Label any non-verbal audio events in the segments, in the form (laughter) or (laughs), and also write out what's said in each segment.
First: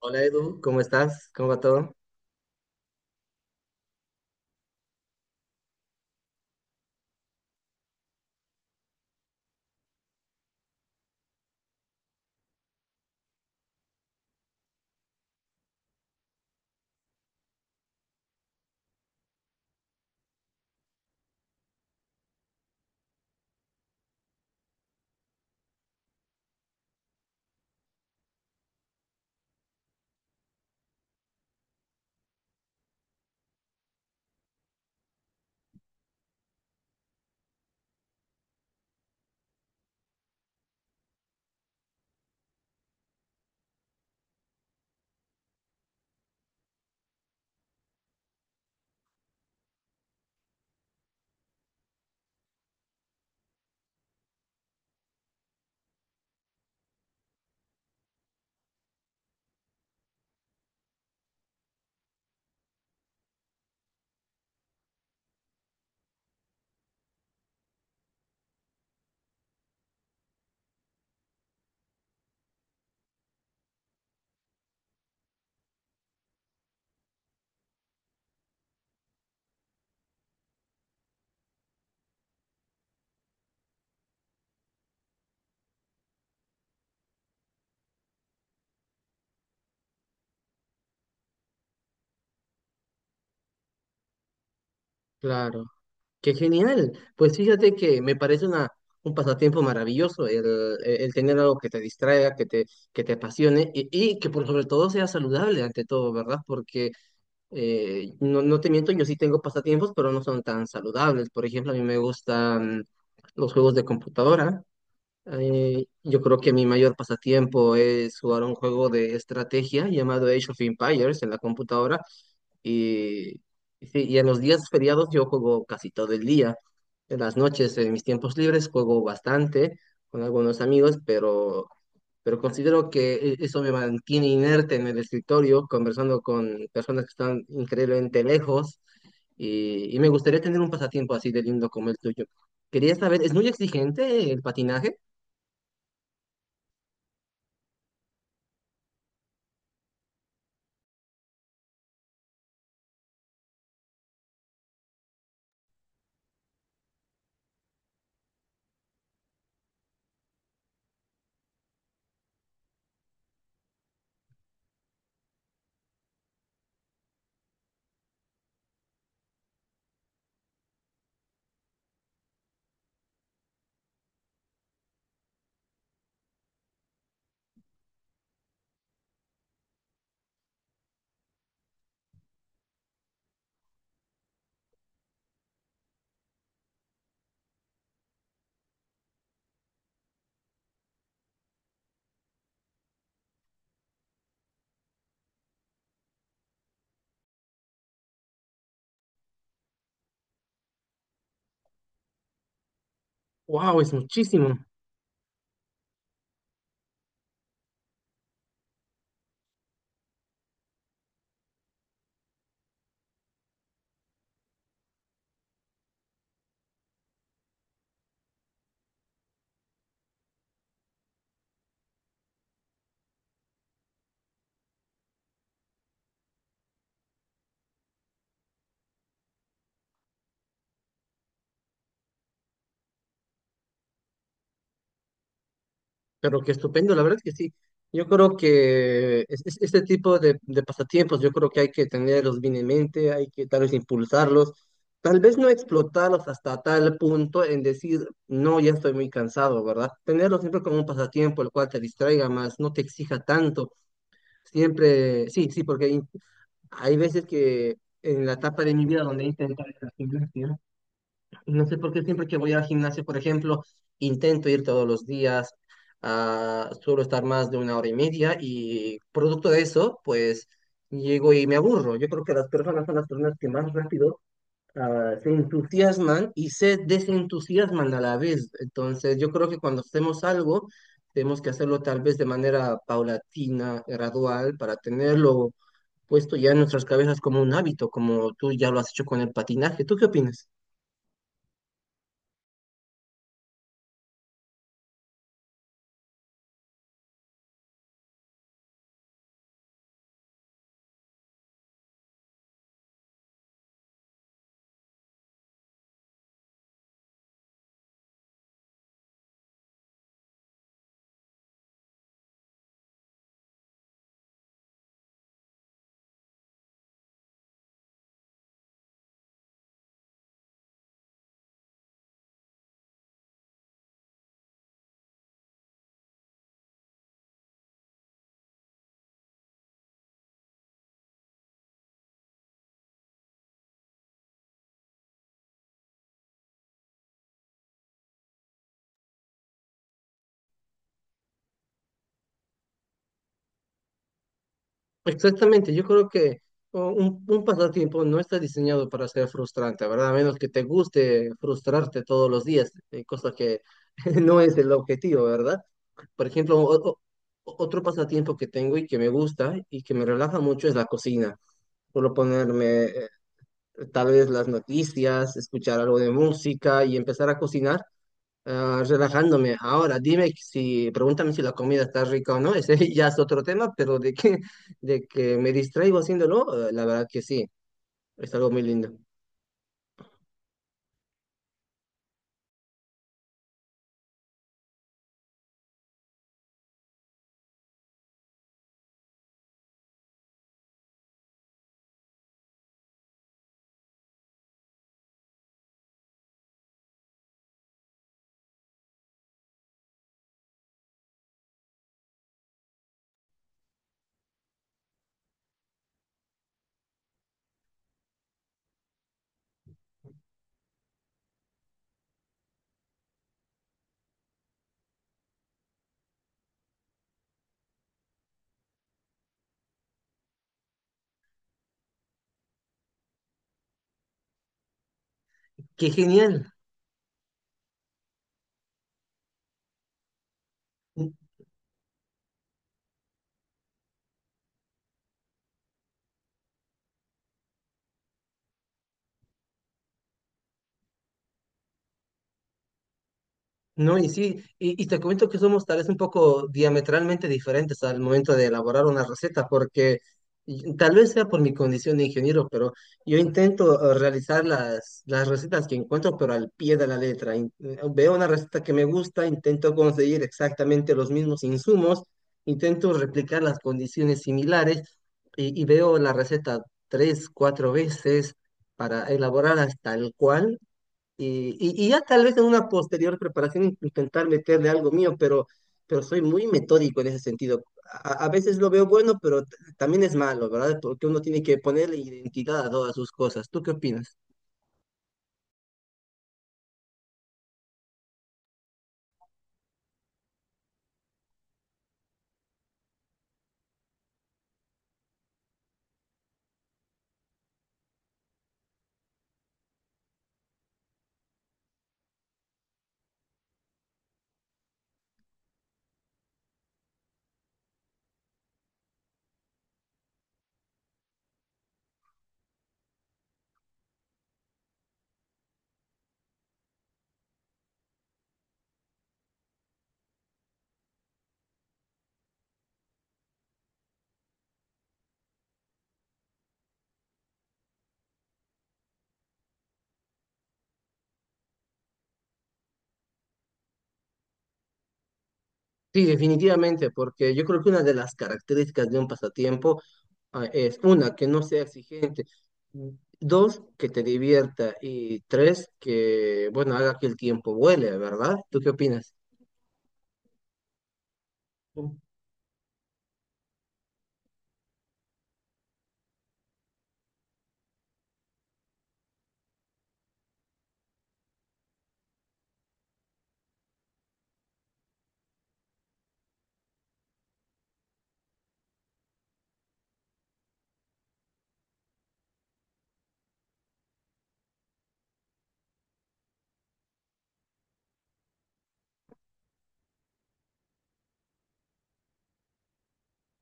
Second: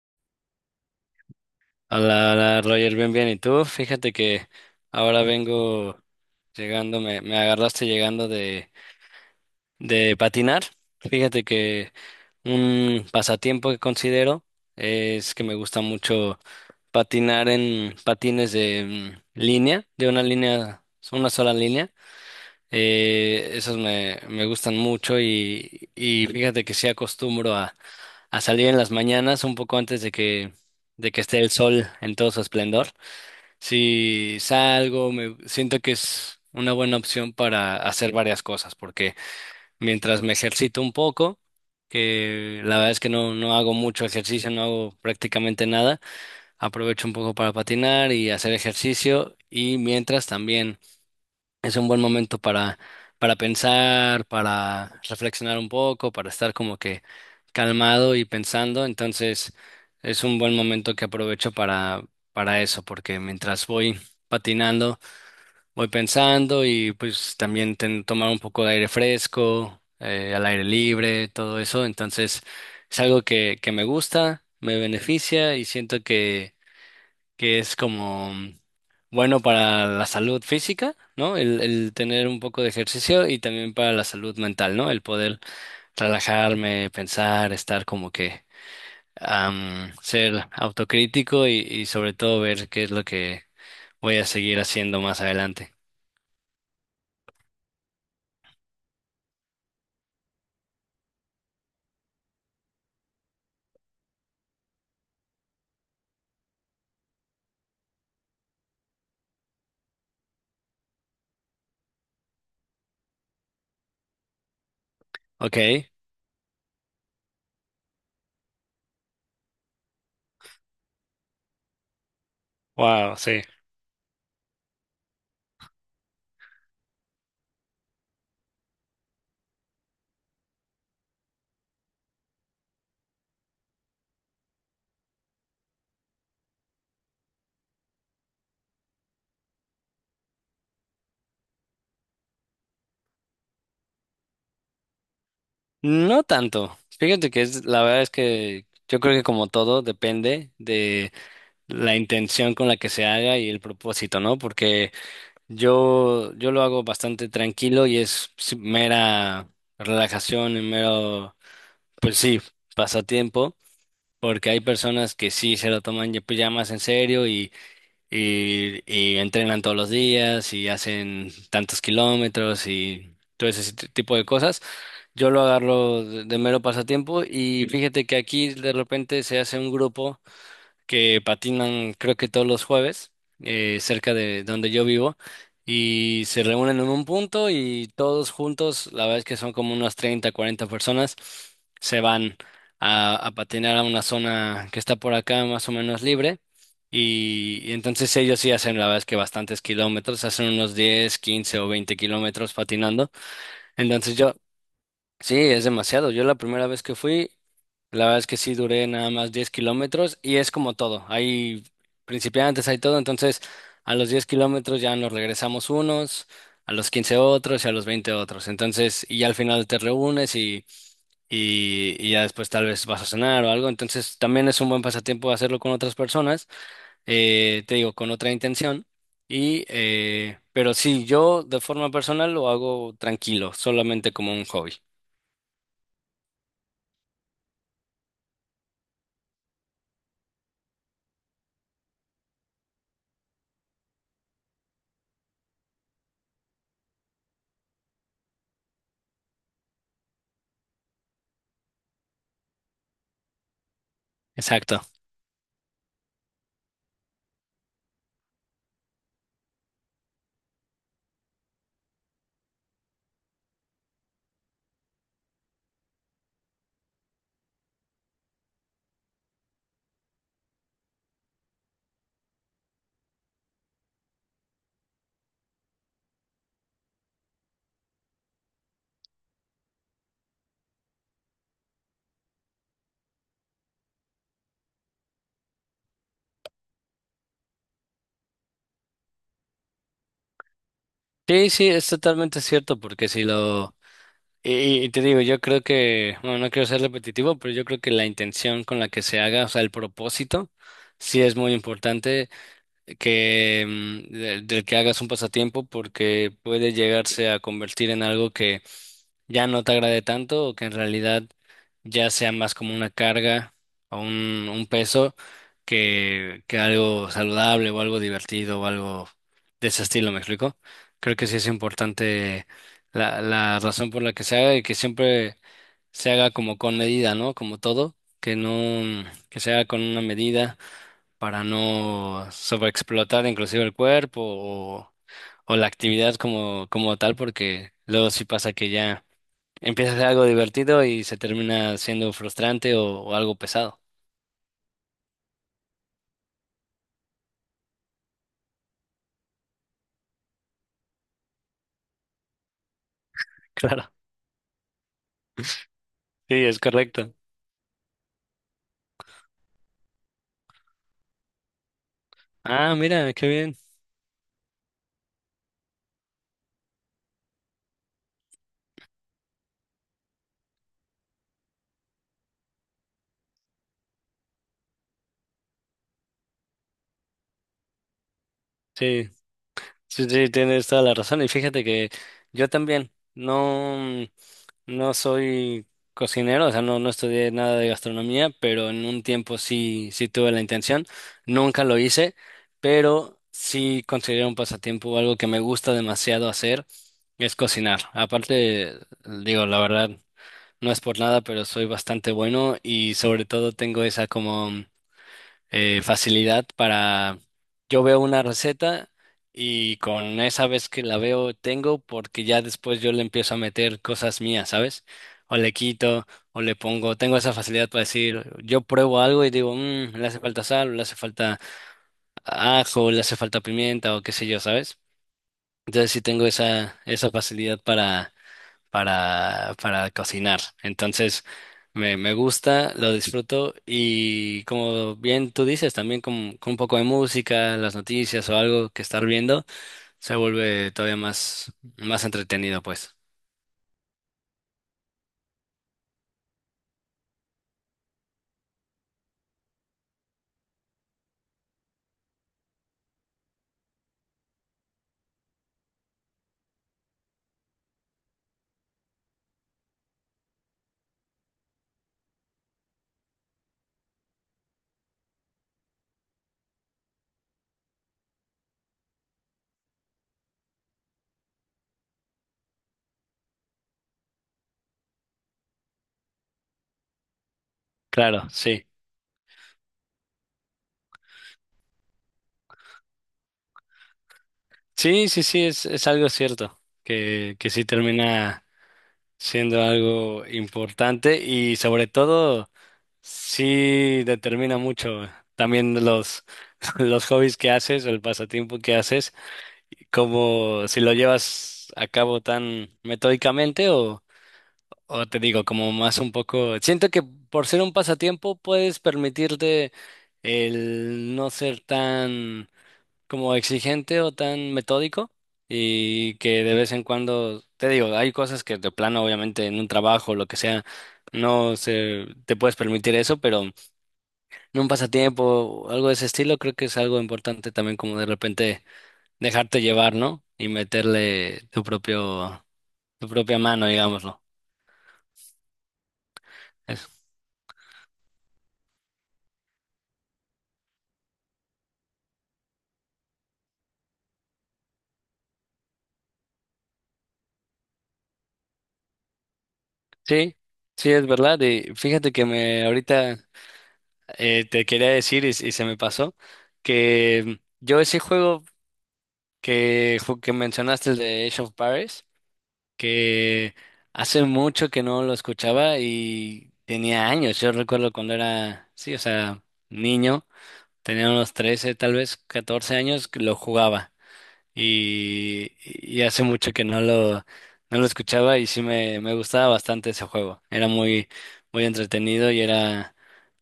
Hola Edu, ¿cómo estás? ¿Cómo va todo? Hola, hola, Roger, bien, bien. ¿Y tú? Fíjate que ahora vengo llegando, me agarraste llegando de patinar. Fíjate que un pasatiempo que considero es que me gusta mucho patinar en patines de línea, de una línea, una sola línea. Esos me gustan mucho y fíjate que sí acostumbro a salir en las mañanas un poco antes de que esté el sol en todo su esplendor. Si salgo, me siento que es una buena opción para hacer varias cosas, porque mientras me ejercito un poco, que la verdad es que no, no hago mucho ejercicio, no hago prácticamente nada, aprovecho un poco para patinar y hacer ejercicio, y mientras también. Es un buen momento para pensar, para reflexionar un poco, para estar como que calmado y pensando. Entonces, es un buen momento que aprovecho para eso, porque mientras voy patinando, voy pensando y pues también tomar un poco de aire fresco, al aire libre, todo eso. Entonces, es algo que me gusta, me beneficia y siento que es como bueno para la salud física, ¿no? El tener un poco de ejercicio y también para la salud mental, ¿no? El poder relajarme, pensar, estar como que ser autocrítico y sobre todo ver qué es lo que voy a seguir haciendo más Claro, adelante. qué genial. Pues fíjate que me parece un pasatiempo maravilloso el tener algo que te distraiga, que te apasione y que por sobre todo sea saludable ante todo, ¿verdad? Porque no, no te miento, yo sí tengo pasatiempos, pero no son tan saludables. Por ejemplo, a mí me gustan los juegos de computadora. Ok, Yo creo que mi mayor pasatiempo es jugar un juego de estrategia llamado Age of Empires en la computadora. wow, Y, sí. y sí, y en los días feriados yo juego casi todo el día. En las noches, en mis tiempos libres, juego bastante con algunos amigos, pero considero que eso me mantiene inerte en el escritorio, conversando con personas que están increíblemente lejos. Y me gustaría tener un pasatiempo así de lindo como el tuyo. Quería saber, ¿es muy exigente el patinaje? No tanto. Fíjate que es, la verdad es que yo creo que como todo depende de la intención con la que se haga y el propósito, ¿no? Porque yo lo hago bastante tranquilo y es sí, mera relajación y mero, pues sí, pasatiempo, porque hay personas que sí se lo toman ya, pues, ya más en serio y entrenan todos los días y hacen tantos kilómetros y todo ese tipo de cosas. Yo lo agarro de mero pasatiempo y fíjate que aquí de repente se hace un grupo que patinan creo que todos los jueves cerca de donde yo vivo y se reúnen en un punto y todos juntos, la verdad es que son como unas 30 40 personas, se van a patinar a una zona que está por acá más o menos libre y entonces ellos sí hacen la verdad es que bastantes kilómetros, hacen unos 10 15 o 20 kilómetros patinando. ¡Wow! Es Entonces yo muchísimo. sí, es demasiado. Yo la primera vez que fui, la verdad es que sí duré nada más 10 kilómetros y es como todo. Hay principiantes, hay todo. Entonces, a los 10 kilómetros ya nos regresamos unos, a los 15 otros y a los 20 otros. Entonces, y ya al final te reúnes y ya después tal vez vas a cenar o algo. Entonces, también es un buen pasatiempo hacerlo con otras personas, te digo, con otra intención. Y, pero sí, yo de forma personal lo hago tranquilo, solamente como un hobby. Pero qué estupendo, la verdad que sí. Yo creo que este tipo de pasatiempos, yo creo que hay que tenerlos bien en mente, hay que tal vez impulsarlos, tal vez no explotarlos hasta tal punto en decir, no, ya estoy muy cansado, ¿verdad? Tenerlos siempre como un pasatiempo, el cual te distraiga más, no te exija tanto. Exacto. Siempre, sí, sí, porque hay veces que en la etapa de mi vida donde he intentado, no sé por qué siempre que voy al gimnasio, por ejemplo, intento ir todos los días, suelo estar más de una hora y media y producto de eso, pues llego y me aburro. Yo creo que las personas son las personas que más rápido, se entusiasman y se desentusiasman a la vez. Entonces, yo creo que cuando hacemos algo, tenemos que hacerlo tal vez de manera paulatina, gradual, para tenerlo puesto ya en nuestras cabezas como un hábito, como tú ya lo has hecho con el patinaje. ¿Tú qué opinas? Sí, sí, es totalmente cierto, porque si lo... Y te digo, yo creo que, bueno, no quiero ser repetitivo, pero yo creo que la intención con la que se haga, o sea, el propósito, sí es muy importante que del que hagas un pasatiempo, porque puede llegarse a convertir en algo que ya no te agrade tanto o que en realidad ya sea más como una carga o un peso que algo saludable o algo divertido o algo de ese estilo, ¿me explico? Creo que sí es importante la razón por la que se haga y que siempre se haga como con medida, ¿no? Como todo, que no, que se haga con una medida para no sobreexplotar inclusive el cuerpo o la actividad como tal, porque luego sí pasa que ya empieza a ser algo divertido y se termina siendo frustrante o algo pesado. (laughs) Exactamente, yo creo que un pasatiempo no está diseñado para ser frustrante, ¿verdad? A menos que te guste frustrarte todos los días, cosa que Claro. (laughs) no es el objetivo, ¿verdad? Por Sí, es ejemplo, correcto. otro pasatiempo que tengo y que me gusta y que me relaja mucho es la cocina. Solo Ah, ponerme mira, qué bien. tal vez las noticias, escuchar algo de música y empezar a cocinar. Ah, relajándome. Ahora, dime si, pregúntame si la comida está rica o no, ese (laughs) ya es otro tema, pero de que me distraigo haciéndolo, la verdad que sí, es algo muy lindo. Sí, sí, sí, tienes toda la razón. Y fíjate que yo también no, no soy cocinero, o sea, no, no estudié nada de gastronomía, pero en un tiempo sí, sí tuve la intención. Nunca lo hice, pero sí considero un pasatiempo algo que me gusta demasiado hacer, es cocinar. Aparte, digo, la verdad. No es por nada, pero soy bastante bueno y sobre todo tengo esa como facilidad para... Yo veo una receta y con esa vez que la veo tengo porque ya después yo le empiezo a meter cosas mías, ¿sabes? O le quito o le pongo. Tengo esa facilidad para decir, yo pruebo algo y digo: Le hace falta sal, o le hace falta ajo, o le hace falta pimienta o qué sé yo", ¿sabes? ¡Qué Entonces sí tengo genial! Esa facilidad para cocinar. Entonces, me gusta, lo disfruto y como bien tú dices, también con un poco de música, las noticias o algo que estar viendo, se vuelve todavía más, más entretenido, pues. No, y sí, y te comento que somos tal vez un poco diametralmente diferentes al momento de elaborar una receta, porque tal vez sea por mi condición de ingeniero, pero yo intento realizar las recetas que encuentro, pero al pie de la letra. Veo una receta que me gusta, intento conseguir exactamente los mismos insumos, intento replicar las condiciones similares y veo la receta tres, cuatro veces para elaborarlas tal cual y, y ya tal vez en una posterior preparación intentar meterle algo mío, pero soy muy metódico en ese sentido. A Claro, veces sí. lo veo bueno, pero también es malo, ¿verdad? Porque uno tiene que ponerle identidad a todas sus cosas. ¿Tú qué opinas? Sí, sí, sí, es algo cierto, que sí termina siendo algo importante y sobre todo sí determina mucho también los, (laughs) los hobbies que haces, el pasatiempo que haces. ¿Cómo si lo llevas a cabo tan metódicamente o te digo, como más un poco, siento que por ser un pasatiempo puedes permitirte el no ser tan como exigente o tan metódico y que de vez en cuando, te digo, hay cosas que de plano, obviamente, en un trabajo o lo que sea, no se, te puedes permitir eso, pero en un pasatiempo o algo de ese estilo creo que es algo importante también como de repente dejarte llevar, ¿no? Y meterle tu propio, tu propia mano, digámoslo. Sí, Es- definitivamente, porque yo creo que una de las características de un pasatiempo es una, que no sea exigente, dos, que te divierta y tres, que, bueno, haga que el tiempo vuele, ¿verdad? ¿Tú qué opinas? sí, sí, es verdad. Y fíjate que me ahorita te quería decir y se me pasó que yo ese juego que mencionaste, el de Age of Paris, que hace mucho que no lo escuchaba y tenía años. Yo recuerdo cuando era, sí, o sea, niño, tenía unos 13, tal vez 14 años, que lo jugaba. Y hace mucho que no lo escuchaba y sí me gustaba bastante ese juego. Era muy, muy entretenido y era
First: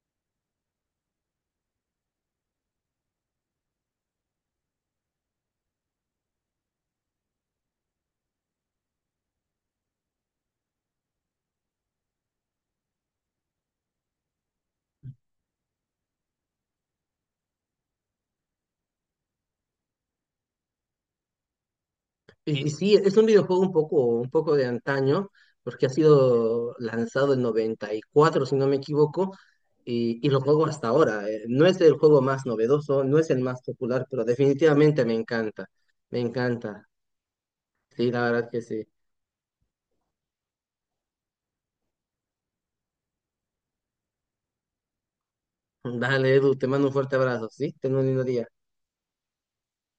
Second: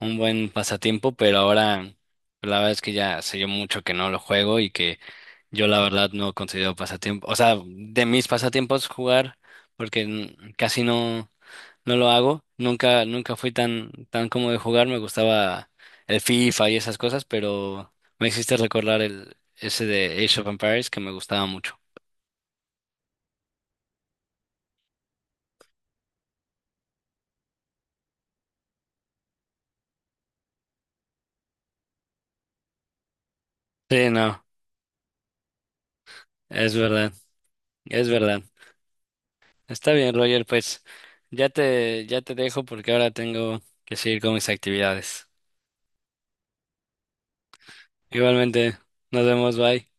un buen pasatiempo, pero ahora la verdad es que ya hace yo mucho que no lo juego y que yo la verdad no considero pasatiempo, o sea, de mis pasatiempos jugar, porque casi no, no lo hago. Nunca, nunca fui tan, tan como de jugar. Me gustaba el FIFA y esas cosas, pero me hiciste recordar el, ese de Age of Empires que me gustaba mucho. Y sí, es un videojuego un poco de antaño, porque ha sido lanzado en 94 si no me equivoco, y lo juego hasta ahora. No es el juego más novedoso, no es el más popular, Sí, pero no, definitivamente me encanta, me es encanta. verdad, es Sí, la verdad. verdad que sí. Está bien, Roger, pues ya te dejo porque ahora tengo que seguir con mis actividades. (laughs) Dale, Edu, te mando un fuerte abrazo, ¿sí? Ten un lindo día. Igualmente, nos vemos, bye.